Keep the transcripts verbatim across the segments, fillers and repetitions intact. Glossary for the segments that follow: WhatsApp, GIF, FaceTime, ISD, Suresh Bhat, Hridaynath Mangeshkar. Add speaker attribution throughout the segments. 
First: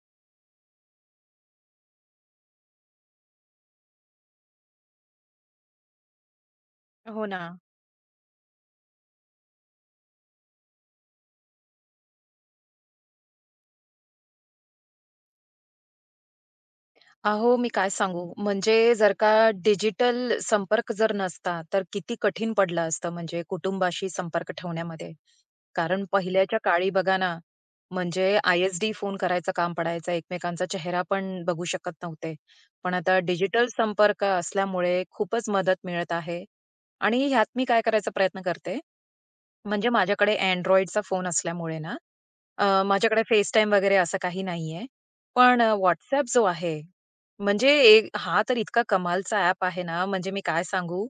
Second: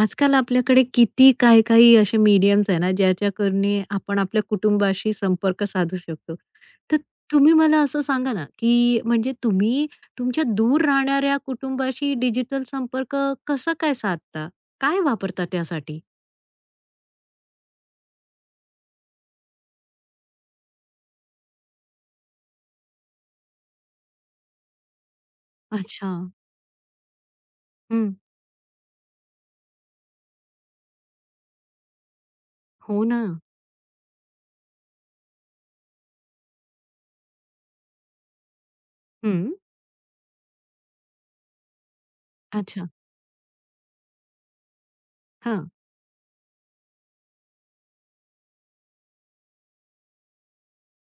Speaker 1: आजकाल आपल्याकडे किती काही-काही असे मीडियम्स आहे ना, ज्याच्याकडून आपण आपल्या कुटुंबाशी संपर्क साधू शकतो. तर
Speaker 2: हो ना.
Speaker 1: तुम्ही मला असं सांगा ना, की म्हणजे तुम्ही तुमच्या दूर राहणाऱ्या कुटुंबाशी डिजिटल संपर्क कसा काय साधता? काय वापरता त्यासाठी?
Speaker 2: अहो, मी काय सांगू, म्हणजे जर का डिजिटल संपर्क जर नसता, तर किती कठीण पडलं असतं म्हणजे कुटुंबाशी संपर्क ठेवण्यामध्ये. कारण
Speaker 1: अच्छा.
Speaker 2: पहिल्याच्या काळी बघा ना,
Speaker 1: हं.
Speaker 2: म्हणजे आय-एस-डी फोन करायचं काम पडायचं. एकमेकांचा चेहरा पण बघू शकत नव्हते. पण
Speaker 1: हो
Speaker 2: आता
Speaker 1: ना.
Speaker 2: डिजिटल संपर्क असल्यामुळे खूपच मदत मिळत आहे आणि ह्यात मी काय करायचा प्रयत्न करते,
Speaker 1: हं.
Speaker 2: म्हणजे माझ्याकडे Androidचा फोन असल्यामुळे ना, अ,
Speaker 1: अच्छा.
Speaker 2: माझ्याकडे FaceTime वगैरे असं काही नाहीये. पण
Speaker 1: हां.
Speaker 2: अ, WhatsApp जो आहे, म्हणजे एक हा तर इतका कमालचा ॲप आहे ना, म्हणजे मी काय सांगू?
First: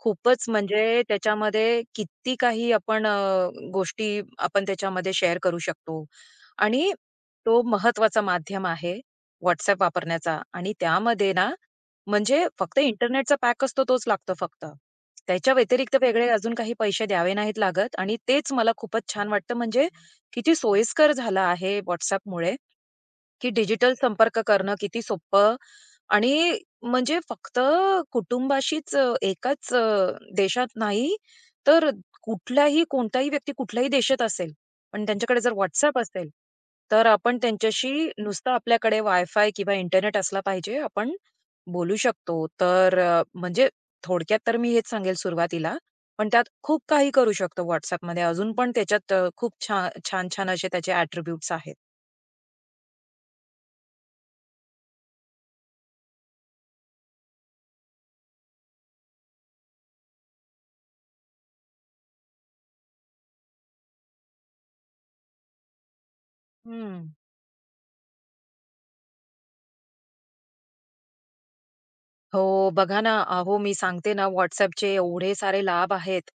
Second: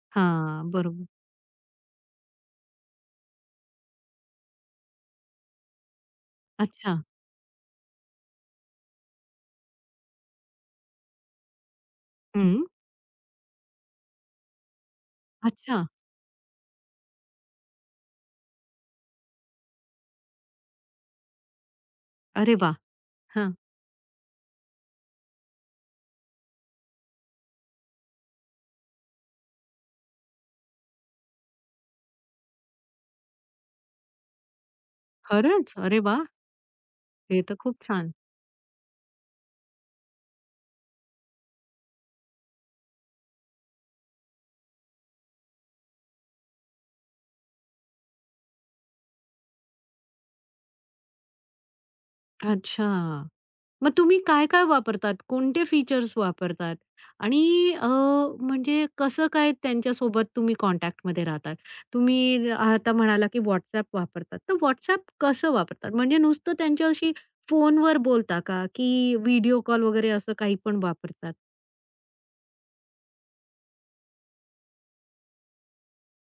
Speaker 2: खूपच
Speaker 1: हां.
Speaker 2: म्हणजे
Speaker 1: बरोबर.
Speaker 2: त्याच्यामध्ये किती काही आपण अ, गोष्टी आपण त्याच्यामध्ये शेअर करू शकतो आणि
Speaker 1: अच्छा.
Speaker 2: तो महत्त्वाचा माध्यम आहे WhatsApp वापरण्याचा आणि त्यामध्ये ना, म्हणजे
Speaker 1: हं.
Speaker 2: फक्त इंटरनेटचा पॅक असतो तोच लागतो फक्त. त्याच्या
Speaker 1: अच्छा.
Speaker 2: व्यतिरिक्त वेगळे अजून काही पैसे द्यावे नाहीत लागत आणि तेच मला खूपच छान वाटतं म्हणजे किती सोयीस्कर झालं आहे WhatsAppमुळे.
Speaker 1: अरे वाह!
Speaker 2: की
Speaker 1: हां.
Speaker 2: डिजिटल संपर्क करणं किती सोपं आणि म्हणजे फक्त कुटुंबाशीच अ, एकाच अ, देशात नाही, तर कुठलाही कोणताही व्यक्ती कुठल्याही देशात असेल, पण त्यांच्याकडे जर
Speaker 1: खरंच? अरे
Speaker 2: WhatsApp
Speaker 1: वाह!
Speaker 2: असेल, तर आपण
Speaker 1: हे तर खूप
Speaker 2: त्यांच्याशी
Speaker 1: छान.
Speaker 2: नुसतं आपल्याकडे वायफाय किंवा इंटरनेट असला पाहिजे, आपण बोलू शकतो. तर अ, म्हणजे थोडक्यात तर मी हेच सांगेल सुरुवातीला, पण त्यात खूप काही करू शकतो WhatsAppमध्ये. अजून पण त्याच्यात अ, खूप छा छान-छान असे त्याचे ॲट्रिब्यूट्स आहेत.
Speaker 1: अच्छा. मग तुम्ही काय-काय वापरतात? कोणते फीचर्स वापरतात? आणि अ, म्हणजे कसं काय त्यांच्यासोबत तुम्ही कॉन्टॅक्टमध्ये राहतात? तुम्ही आता म्हणाला, की WhatsApp वापरतात. तर WhatsApp कसं वापरतात? म्हणजे नुसतं
Speaker 2: हं.
Speaker 1: त्यांच्याशी फोनवर बोलता का? की व्हिडिओ कॉल वगैरे असं काही पण वापरतात?
Speaker 2: हो, बघा ना, अहो, मी सांगते ना WhatsAppचे एवढे सारे लाभ आहेत.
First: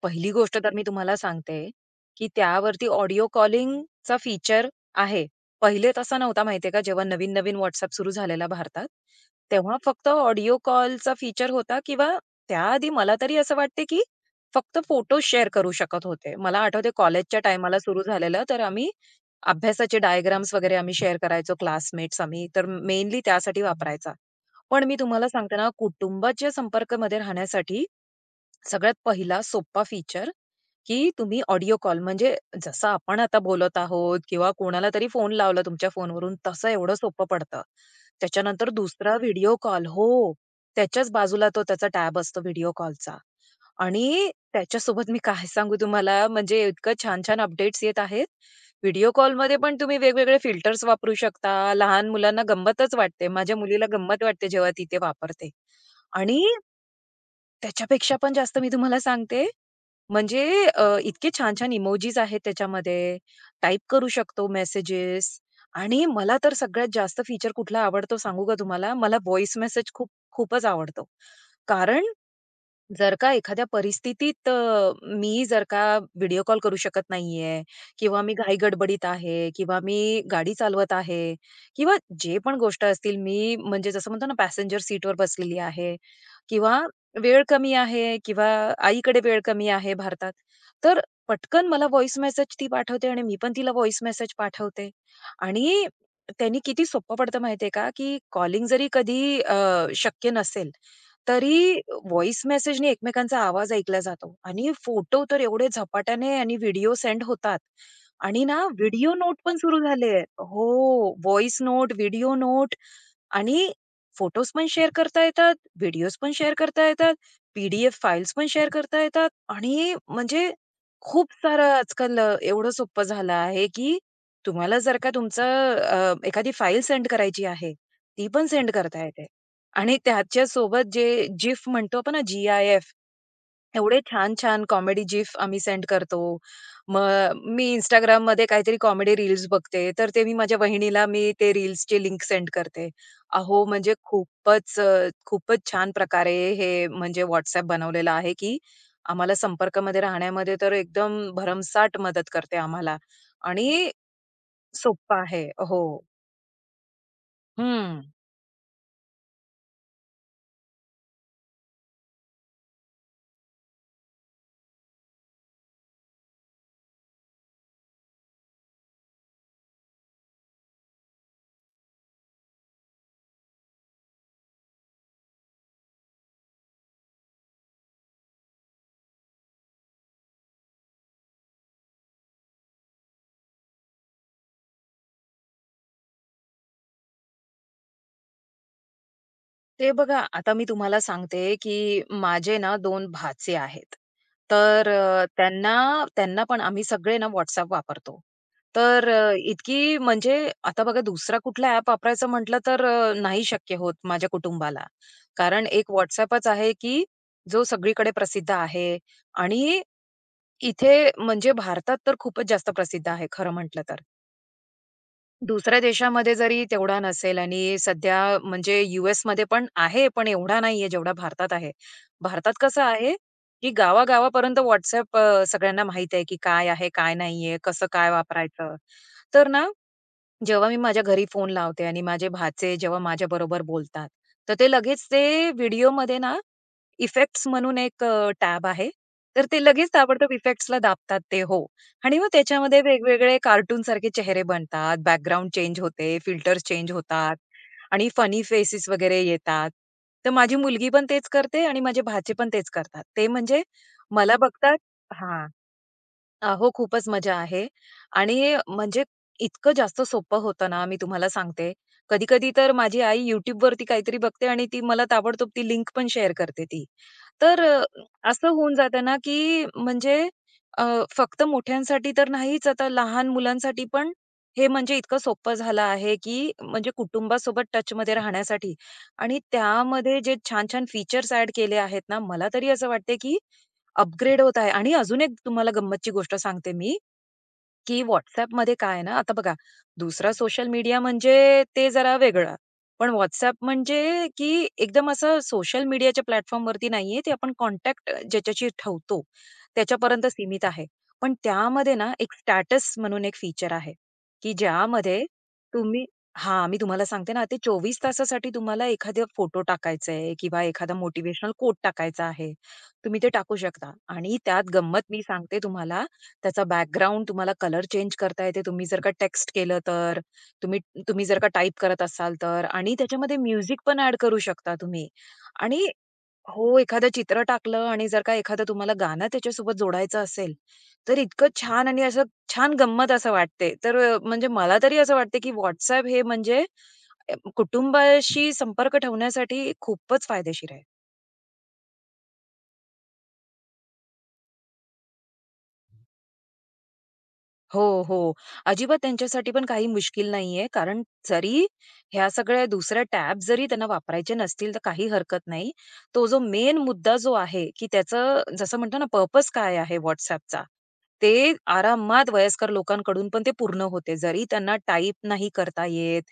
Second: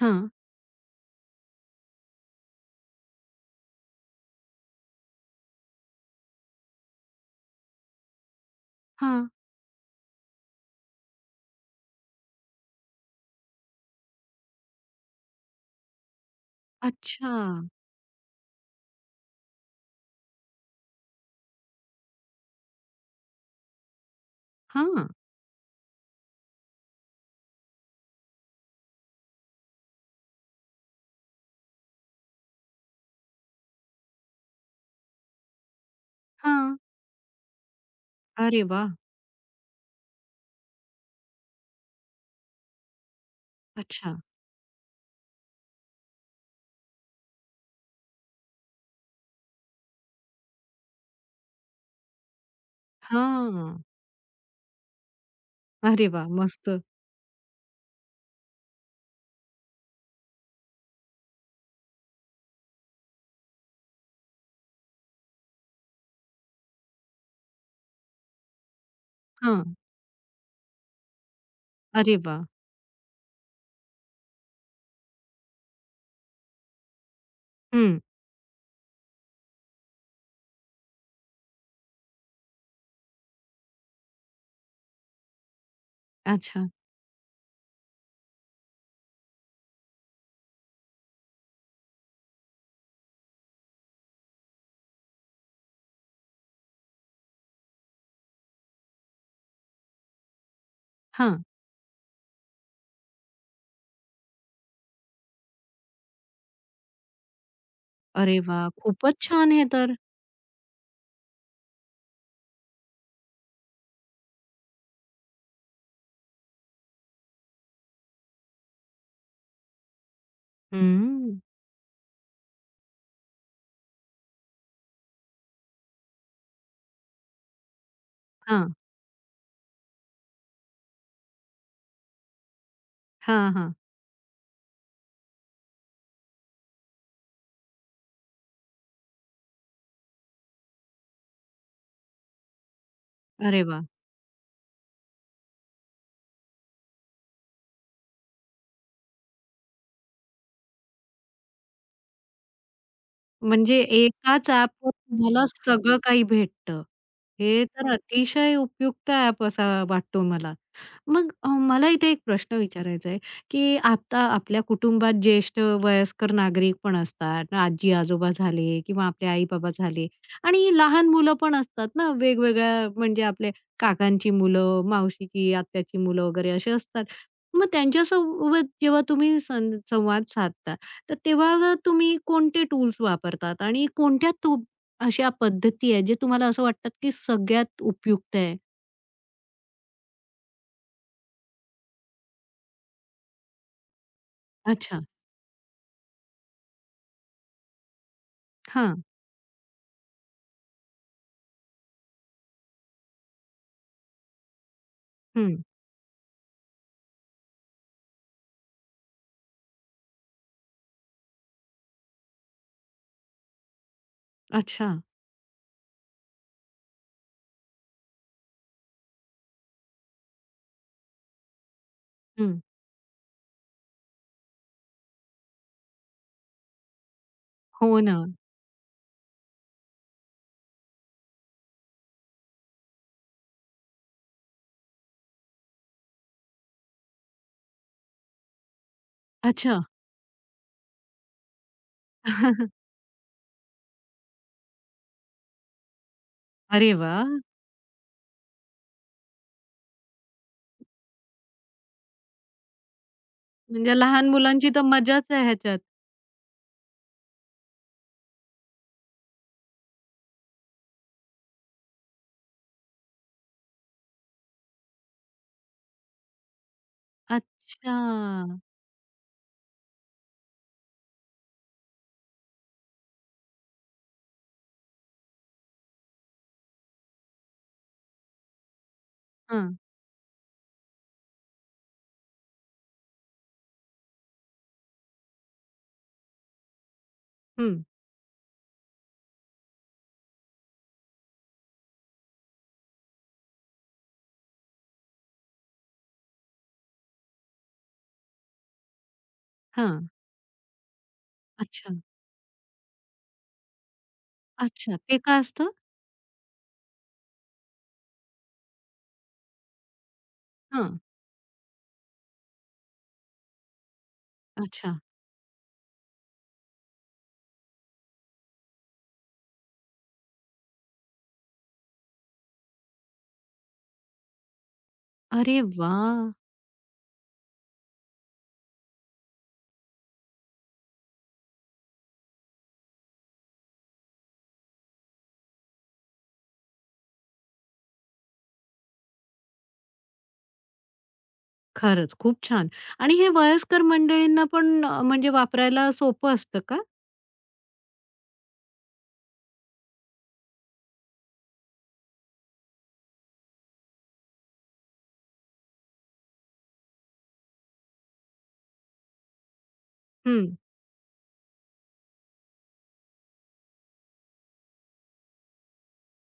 Speaker 1: हां,
Speaker 2: पहिली गोष्ट तर मी तुम्हाला सांगते, की त्यावरती ऑडिओ कॉलिंगचा फीचर आहे. पहिले तसा नव्हता माहिती आहे का, जेव्हा नवीन-नवीन WhatsApp सुरू झालेला भारतात,
Speaker 1: हां.
Speaker 2: तेव्हा फक्त ऑडिओ कॉलचा फीचर होता किंवा त्याआधी मला तरी असं वाटते, की फक्त फोटो शेअर करू शकत होते. मला आठवते
Speaker 1: अच्छा.
Speaker 2: कॉलेजच्या टाईमाला सुरू झालेलं, तर आम्ही अभ्यासाचे डायग्राम्स वगैरे आम्ही शेअर करायचो क्लासमेट्स आम्ही, तर मेनली त्यासाठी वापरायचा. पण मी
Speaker 1: हां.
Speaker 2: तुम्हाला सांगते ना, कुटुंबाच्या संपर्कमध्ये राहण्यासाठी सगळ्यात पहिला सोपा फीचर, की तुम्ही ऑडिओ कॉल म्हणजे जसं आपण आता बोलत आहोत किंवा कोणाला तरी फोन लावला तुमच्या फोनवरून तसं
Speaker 1: हां.
Speaker 2: एवढं सोपं पडतं.
Speaker 1: अरे
Speaker 2: त्याच्यानंतर
Speaker 1: वाह!
Speaker 2: दुसरा व्हिडिओ कॉल हो. त्याच्याच बाजूला तो त्याचा टॅब असतो व्हिडिओ कॉलचा.
Speaker 1: अच्छा.
Speaker 2: आणि त्याच्यासोबत मी काय सांगू तुम्हाला, म्हणजे इतकं छान-छान अपडेट्स येत आहेत. व्हिडिओ कॉलमध्ये पण तुम्ही वेगवेगळे फिल्टर्स वापरू शकता. लहान मुलांना गंमतच वाटते. माझ्या
Speaker 1: हां.
Speaker 2: मुलीला गंमत वाटते जेव्हा ती ते वापरते.
Speaker 1: अरे वाह!
Speaker 2: आणि
Speaker 1: मस्त.
Speaker 2: त्याच्यापेक्षा पण जास्त मी तुम्हाला सांगते, म्हणजे अ, इतके छान-छान इमोजीस आहेत त्याच्यामध्ये. टाइप करू शकतो मेसेजेस आणि मला तर सगळ्यात जास्त फीचर कुठला आवडतो सांगू का तुम्हाला? मला व्हॉईस
Speaker 1: हां.
Speaker 2: मेसेज खूप खूपच आवडतो. कारण
Speaker 1: अरे वाह!
Speaker 2: जर का एखाद्या परिस्थितीत अ, मी जर का व्हिडिओ कॉल करू शकत नाहीये
Speaker 1: हं.
Speaker 2: किंवा मी घाई-गडबडीत आहे किंवा मी गाडी चालवत आहे किंवा जे पण गोष्ट असतील, मी म्हणजे जसं म्हणतो ना, पॅसेंजर सीटवर बसलेली आहे
Speaker 1: अच्छा.
Speaker 2: किंवा वेळ कमी आहे किंवा आईकडे वेळ कमी आहे भारतात. तर पटकन मला व्हॉइस मेसेज ती पाठवते आणि मी पण तिला व्हॉइस मेसेज पाठवते. आणि त्यांनी किती सोपं पडतं माहिती का, की कॉलिंग जरी कधी अ, शक्य नसेल,
Speaker 1: हां.
Speaker 2: तरी व्हॉइस मेसेजने एकमेकांचा आवाज ऐकला जातो आणि फोटो तर एवढे झपाट्याने आणि व्हिडिओ सेंड होतात.
Speaker 1: अरे
Speaker 2: आणि ना
Speaker 1: वाह!
Speaker 2: व्हिडिओ
Speaker 1: खूपच
Speaker 2: नोट
Speaker 1: छान
Speaker 2: पण
Speaker 1: हे
Speaker 2: सुरू
Speaker 1: तर.
Speaker 2: झाले. आहेत. हो, व्हॉइस नोट, व्हिडिओ नोट आणि फोटोज पण शेअर करता येतात, व्हिडिओज पण शेअर करता येतात, पी-डी-एफ फाईल्स पण शेअर करता येतात आणि म्हणजे खूप
Speaker 1: हम्म.
Speaker 2: सारं आजकाल अ, एवढं सोपं झालं आहे, की तुम्हाला जर का तुमचं अ, एखादी फाईल सेंड करायची आहे, ती पण सेंड
Speaker 1: हां,
Speaker 2: करता येते आणि त्याच्यासोबत जे GIF म्हणतो आपण ना, जी-आय-एफ
Speaker 1: हां, हां.
Speaker 2: एवढे छान-छान कॉमेडी जिफ आम्ही सेंड करतो. मग मी Instagramमध्ये काहीतरी कॉमेडी रील्स बघते, तर ते मी माझ्या वहिनीला मी ते रील्सची लिंक सेंड करते.
Speaker 1: अरे,
Speaker 2: अहो,
Speaker 1: तर,
Speaker 2: म्हणजे खूपच अ, खूपच छान प्रकारे हे म्हणजे WhatsApp बनवलेलं आहे, की आम्हाला संपर्कामध्ये राहण्यामध्ये तर एकदम भरमसाठ मदत करते आम्हाला
Speaker 1: म्हणजे
Speaker 2: आणि
Speaker 1: एकाच ॲपवर
Speaker 2: सोप्पं
Speaker 1: तुम्हाला
Speaker 2: आहे. हो.
Speaker 1: सगळं काही भेटतं. हे तर
Speaker 2: हं.
Speaker 1: अतिशय उपयुक्त ॲप असा वाटतो मला. मग अ, मला इथे एक प्रश्न विचारायचा आहे, की आता आपल्या कुटुंबात ज्येष्ठ वयस्कर नागरिक पण असतात, आजी-आजोबा झाले किंवा आपले आई-बाबा झाले आणि लहान मुलं पण असतात ना, वेगवेगळ्या म्हणजे आपले काकांची मुलं, मावशीची, आत्याची मुलं वगैरे असे असतात. मग त्यांच्यासोबत जेव्हा तुम्ही सं संवाद साधता, तर तेव्हा तुम्ही कोणते टूल्स वापरतात आणि कोणत्या तू अशा पद्धती आहेत, जे तुम्हाला असं वाटतात, की सगळ्यात उपयुक्त आहे?
Speaker 2: ते बघा, आता मी तुम्हाला सांगते, की माझे ना दोन भाचे आहेत. तर
Speaker 1: अच्छा.
Speaker 2: अ, त्यांना त्यांना पण आम्ही सगळे ना WhatsApp वापरतो.
Speaker 1: हां.
Speaker 2: तर अ, इतकी म्हणजे आता बघा दुसरा कुठला ॲप वापरायचं म्हटलं तर अ, नाही शक्य होत माझ्या कुटुंबाला.
Speaker 1: हं.
Speaker 2: कारण एक WhatsAppच आहे, की जो सगळीकडे प्रसिद्ध आहे आणि इथे म्हणजे भारतात तर खूपच जास्त प्रसिद्ध आहे खरं म्हटलं तर.
Speaker 1: अच्छा.
Speaker 2: दुसऱ्या देशामध्ये जरी तेवढा नसेल आणि सध्या म्हणजे यूएसमध्ये पण आहे, पण एवढा नाहीये जेवढा भारतात आहे. भारतात
Speaker 1: हं.
Speaker 2: कसं आहे, की गावा-गावापर्यंत व्हॉट्सअप अ, सगळ्यांना माहीत आहे, की काय आहे, काय नाहीये, कसं
Speaker 1: हो
Speaker 2: काय
Speaker 1: ना.
Speaker 2: वापरायचं. तर ना, जेव्हा मी माझ्या घरी फोन लावते आणि माझे भाचे जेव्हा माझ्याबरोबर बोलतात, तर ते लगेच ते व्हिडिओमध्ये ना इफेक्ट्स म्हणून एक अ, टॅब आहे. तर ते
Speaker 1: अच्छा.
Speaker 2: लगेच ताबडतोब इफेक्ट्सला दाबतात ते हो. आणि मग त्याच्यामध्ये वेगवेगळे कार्टूनसारखे चेहरे बनतात, बॅकग्राऊंड चेंज होते, फिल्टर्स चेंज
Speaker 1: अरे
Speaker 2: होतात
Speaker 1: वाह!
Speaker 2: आणि फनी फेसेस वगैरे येतात. तर माझी मुलगी पण तेच करते आणि माझे भाचे पण तेच करतात. ते म्हणजे
Speaker 1: म्हणजे लहान
Speaker 2: मला
Speaker 1: मुलांची
Speaker 2: बघतात
Speaker 1: तर मजाच आहे
Speaker 2: हां.
Speaker 1: ह्याच्यात.
Speaker 2: अहो, खूपच मजा आहे आणि म्हणजे इतकं जास्त सोपं होतं ना, मी तुम्हाला सांगते. कधी-कधी तर माझी आई YouTubeवरती काहीतरी बघते आणि ती मला ताबडतोब ती लिंक पण शेअर करते ती. तर अ, असं
Speaker 1: अच्छा.
Speaker 2: होऊन जातं ना, की म्हणजे अ, फक्त मोठ्यांसाठी तर नाहीच, आता लहान मुलांसाठी पण हे म्हणजे इतकं सोपं झालं आहे, की म्हणजे कुटुंबासोबत टचमध्ये राहण्यासाठी आणि
Speaker 1: हां.
Speaker 2: त्यामध्ये जे छान-छान फीचर्स ॲड केले आहेत ना, मला तरी असं वाटते, की अपग्रेड होत आहे आणि अजून एक तुम्हाला गंमतची गोष्ट सांगते मी,
Speaker 1: हं.
Speaker 2: की WhatsAppमध्ये काय आहे ना, आता बघा दुसरा सोशल मीडिया म्हणजे ते जरा वेगळा. पण WhatsApp म्हणजे की एकदम असं सोशल मीडियाच्या प्लॅटफॉर्मवरती नाहीये, ते आपण कॉन्टॅक्ट ज्याच्याशी ठेवतो
Speaker 1: हां.
Speaker 2: त्याच्यापर्यंत सीमित आहे. पण त्यामध्ये
Speaker 1: अच्छा.
Speaker 2: ना एक स्टॅटस म्हणून एक फीचर आहे, की
Speaker 1: अच्छा. ते
Speaker 2: ज्यामध्ये
Speaker 1: काय असतं?
Speaker 2: तुम्ही हां, मी तुम्हाला सांगते ना, ते चोवीस तासासाठी तुम्हाला एखादा फोटो टाकायचा आहे किंवा एखादा
Speaker 1: हां.
Speaker 2: मोटिव्हेशनल कोट टाकायचा आहे. तुम्ही ते टाकू शकता आणि त्यात
Speaker 1: अच्छा.
Speaker 2: गंमत मी सांगते तुम्हाला त्याचा बॅकग्राऊंड तुम्हाला कलर चेंज करता येते. तुम्ही जर का टेक्स्ट केलं तर, तुम्ही तुम्ही जर का टाइप करत असाल तर आणि त्याच्यामध्ये म्युझिक पण ॲड करू शकता तुम्ही.
Speaker 1: अरे
Speaker 2: आणि
Speaker 1: वाह!
Speaker 2: हो, एखादं चित्र टाकलं आणि जर का एखादं तुम्हाला गाणं त्याच्यासोबत जोडायचं असेल, तर इतकं छान आणि असं छान गंमत असं वाटते. तर अ, म्हणजे मला तरी असं वाटते, की WhatsApp हे म्हणजे अ, कुटुंबाशी संपर्क ठेवण्यासाठी खूपच फायदेशीर आहे.
Speaker 1: खरंच खूप छान. आणि हे वयस्कर मंडळींना पण अ, म्हणजे वापरायला सोपं असतं का?
Speaker 2: हो, हो. अजिबात त्यांच्यासाठी पण काही मुश्किल नाहीये. कारण जरी ह्या सगळ्या दुसऱ्या टॅब जरी त्यांना वापरायचे नसतील, तर काही हरकत नाही. तो जो मेन मुद्दा जो आहे, की त्याचं जसं म्हणतो ना पर्पज काय आहे
Speaker 1: हं.
Speaker 2: WhatsAppचा, ते आरामात वयस्कर लोकांकडून पण ते पूर्ण होते. जरी त्यांना टाइप नाही करता येत,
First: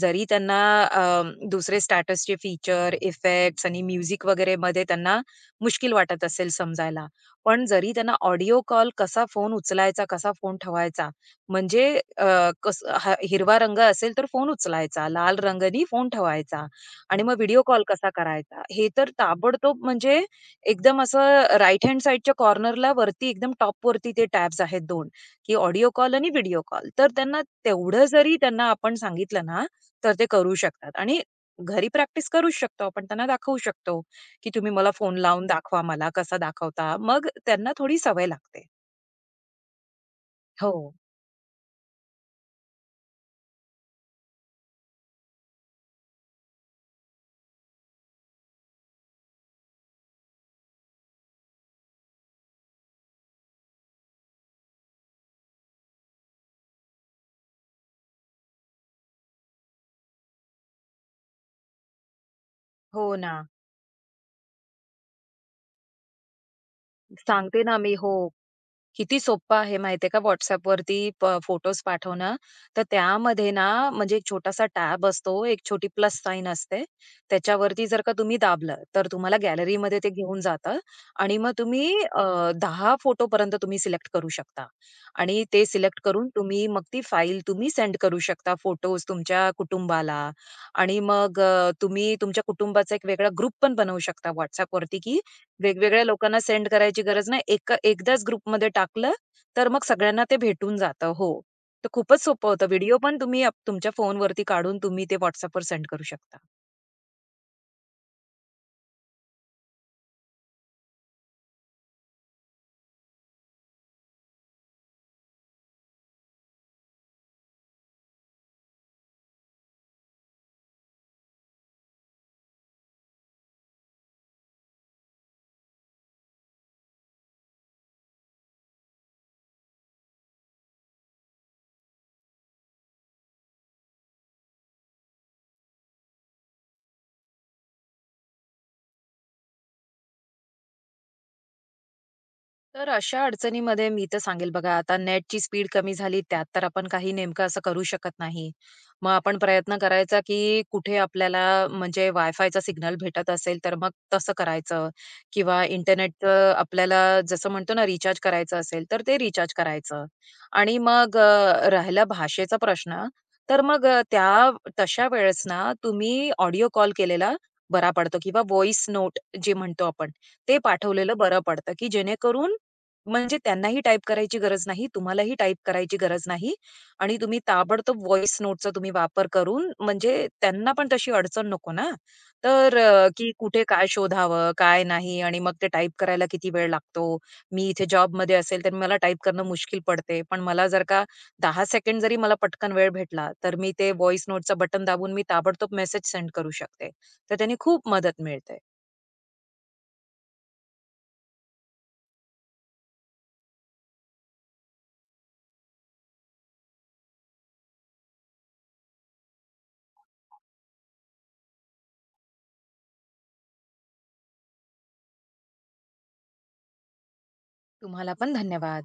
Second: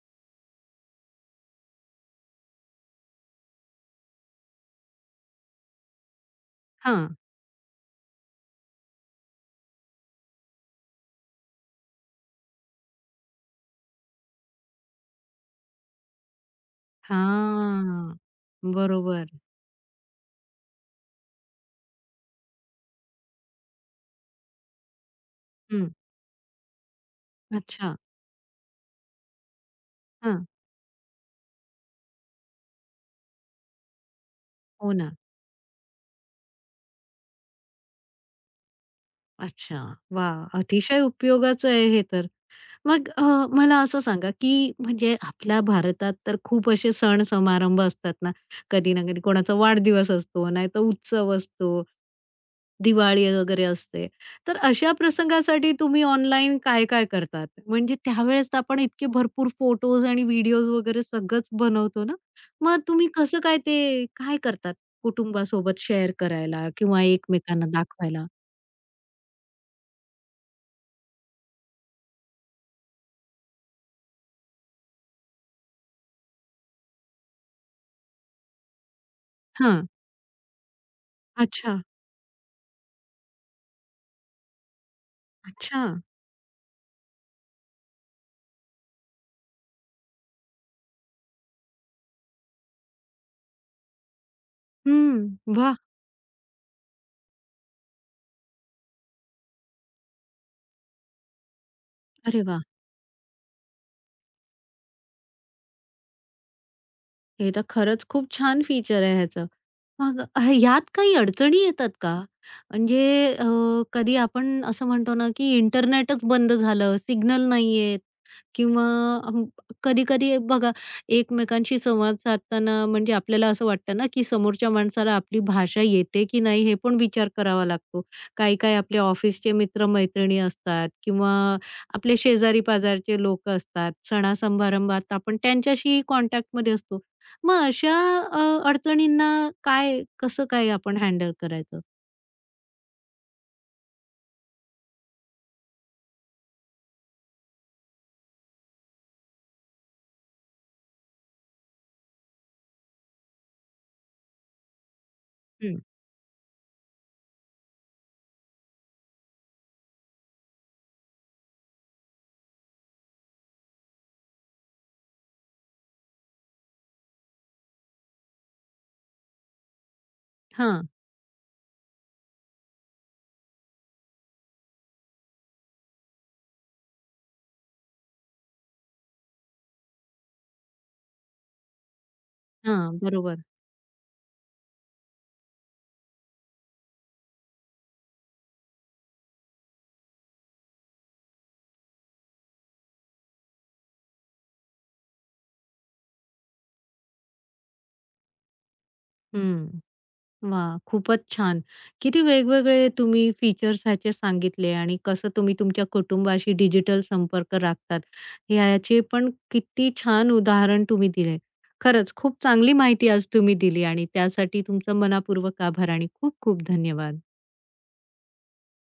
Speaker 2: जरी त्यांना अ, दुसरे स्टॅटसचे फीचर, इफेक्ट्स आणि म्युझिक वगैरेमध्ये त्यांना मुश्किल वाटत असेल समजायला,
Speaker 1: हां.
Speaker 2: पण जरी त्यांना ऑडिओ कॉल कसा फोन उचलायचा, कसा फोन ठेवायचा, म्हणजे अ, कस ह हिरवा रंग असेल तर फोन उचलायचा, लाल रंगानी फोन ठेवायचा आणि मग व्हिडिओ कॉल कसा
Speaker 1: हां.
Speaker 2: करायचा, हे तर
Speaker 1: बरोबर.
Speaker 2: ताबडतोब म्हणजे एकदम असं राइट हँड साइडच्या कॉर्नरला वरती एकदम टॉपवरती ते टॅब्स आहेत दोन. की
Speaker 1: हं.
Speaker 2: ऑडिओ कॉल आणि व्हिडिओ कॉल. तर त्यांना
Speaker 1: अच्छा.
Speaker 2: तेवढं जरी त्यांना आपण सांगितलं ना, तर ते
Speaker 1: हां.
Speaker 2: करू शकतात आणि घरी प्रॅक्टिस करूच शकतो आपण, त्यांना दाखवू शकतो. की तुम्ही मला
Speaker 1: हो ना.
Speaker 2: फोन लावून दाखवा मला, कसा दाखवता. मग त्यांना थोडी सवय लागते.
Speaker 1: अच्छा. वाह!
Speaker 2: हो.
Speaker 1: अतिशय उपयोगाचं आहे हे तर. मग अ, मला असं सांगा, की म्हणजे आपल्या भारतात तर खूप असे सण-समारंभ असतात ना. कधी ना कधी कोणाचा वाढदिवस असतो, नाहीतर उत्सव असतो. दिवाळी वगैरे असते. तर अशा प्रसंगासाठी तुम्ही ऑनलाईन काय-काय करतात? म्हणजे त्यावेळेस तर आपण इतके भरपूर फोटोज आणि व्हिडिओज वगैरे सगळंच बनवतो ना. मग
Speaker 2: हो
Speaker 1: तुम्ही
Speaker 2: ना.
Speaker 1: कसं काय ते काय करतात कुटुंबासोबत शेअर करायला किंवा
Speaker 2: सांगते
Speaker 1: एकमेकांना
Speaker 2: ना मी.
Speaker 1: दाखवायला?
Speaker 2: हो. किती सोप्पं आहे माहिती का WhatsAppवरती प फोटोज पाठवणं. तर त्यामध्ये ना म्हणजे एक छोटासा टॅब असतो, एक छोटी प्लस साइन असते. त्याच्यावरती जर का तुम्ही दाबलं, तर तुम्हाला
Speaker 1: हां.
Speaker 2: गॅलरीमध्ये ते घेऊन जातं आणि मग
Speaker 1: अच्छा,
Speaker 2: तुम्ही अ, दहा फोटोपर्यंत तुम्ही सिलेक्ट करू शकता आणि ते
Speaker 1: अच्छा.
Speaker 2: सिलेक्ट करून तुम्ही मग ती फाईल तुम्ही सेंड करू शकता फोटोज तुमच्या कुटुंबाला आणि मग अ, तुम्ही तुमच्या कुटुंबाचा एक वेगळा ग्रुप पण बनवू शकता WhatsAppवरती,
Speaker 1: हं.
Speaker 2: की
Speaker 1: वाह!
Speaker 2: वेगवेगळ्या लोकांना सेंड करायची गरज नाही. एक एकदाच ग्रुपमध्ये टाकलं, तर मग सगळ्यांना ते भेटून जातं. हो. तर खूपच
Speaker 1: अरे
Speaker 2: सोपं
Speaker 1: वाह!
Speaker 2: होतं. व्हिडिओ पण तुम्ही आप- तुमच्या फोनवरती काढून तुम्ही ते WhatsAppवर सेंड करू शकता.
Speaker 1: हे तर खरंच खूप छान फीचर आहे ह्याचं. मग ह- ह्यात काही अडचणी येतात का? म्हणजे अ, कधी आपण असं म्हणतो ना, की इंटरनेटच बंद झालं, सिग्नल नाहीयेत किंवा अं, कधी-कधी बघा एकमेकांशी संवाद साधताना म्हणजे आपल्याला असं वाटतं ना, की समोरच्या माणसाला आपली भाषा येते की नाही हे पण विचार करावा लागतो. काही-काही आपले ऑफिसचे मित्र-मैत्रिणी असतात किंवा आपले शेजारी-पाजारचे लोकं असतात. सणा आपण त्यांच्याशी कॉन्टॅक्टमध्ये असतो. मग अशा अ, अडचणींना काय कसं काय आपण हँडल करायचं?
Speaker 2: तर अशा अडचणीमध्ये मी तर सांगेल बघा, आता नेटची स्पीड कमी झाली, त्यात तर आपण काही नेमकं असं करू शकत नाही. मग आपण प्रयत्न करायचा, की कुठे आपल्याला म्हणजे वायफायचा सिग्नल भेटत असेल, तर मग तसं करायचं किंवा
Speaker 1: हं.
Speaker 2: इंटरनेटचं आपल्याला जसं म्हणतो ना, रिचार्ज करायचं असेल, तर ते रिचार्ज करायचं. आणि मग अ, राहिला भाषेचा प्रश्न, तर मग अ, त्या तशा वेळेस ना, तुम्ही ऑडिओ कॉल केलेला बरा पडतो किंवा व्हॉईस नोट जे म्हणतो आपण, ते
Speaker 1: हां,
Speaker 2: पाठवलेलं बरं पडतं, की जेणेकरून म्हणजे त्यांनाही टाइप करायची गरज नाही, तुम्हालाही टाइप करायची गरज नाही आणि तुम्ही ताबडतोब व्हॉइस नोटचा तुम्ही वापर करून म्हणजे त्यांना पण तशी अडचण नको ना. तर
Speaker 1: हां,
Speaker 2: अ, की
Speaker 1: बरोबर.
Speaker 2: कुठे काय शोधावं, काय नाही आणि मग ते टाइप करायला किती वेळ लागतो. मी इथे जॉबमध्ये असेल तर मला टाइप करणं मुश्किल पडते. पण मला जर का दहा सेकंड जरी मला पटकन वेळ भेटला, तर मी ते व्हॉइस नोटचं बटन दाबून मी ताबडतोब मेसेज सेंड करू शकते. तर त्याने खूप मदत मिळते.
Speaker 1: हं. वाह! खूपच छान. किती वेगवेगळे तुम्ही फीचर्स ह्याचे सांगितले आणि कसं तुम्ही तुमच्या कुटुंबाशी डिजिटल संपर्क राखतात, ह्याचे पण किती छान उदाहरण तुम्ही दिले. खरंच खूप चांगली माहिती आज तुम्ही दिली आणि त्यासाठी तुमचं मनापूर्वक आभार आणि खूप खूप धन्यवाद.
Speaker 2: तुम्हाला पण धन्यवाद.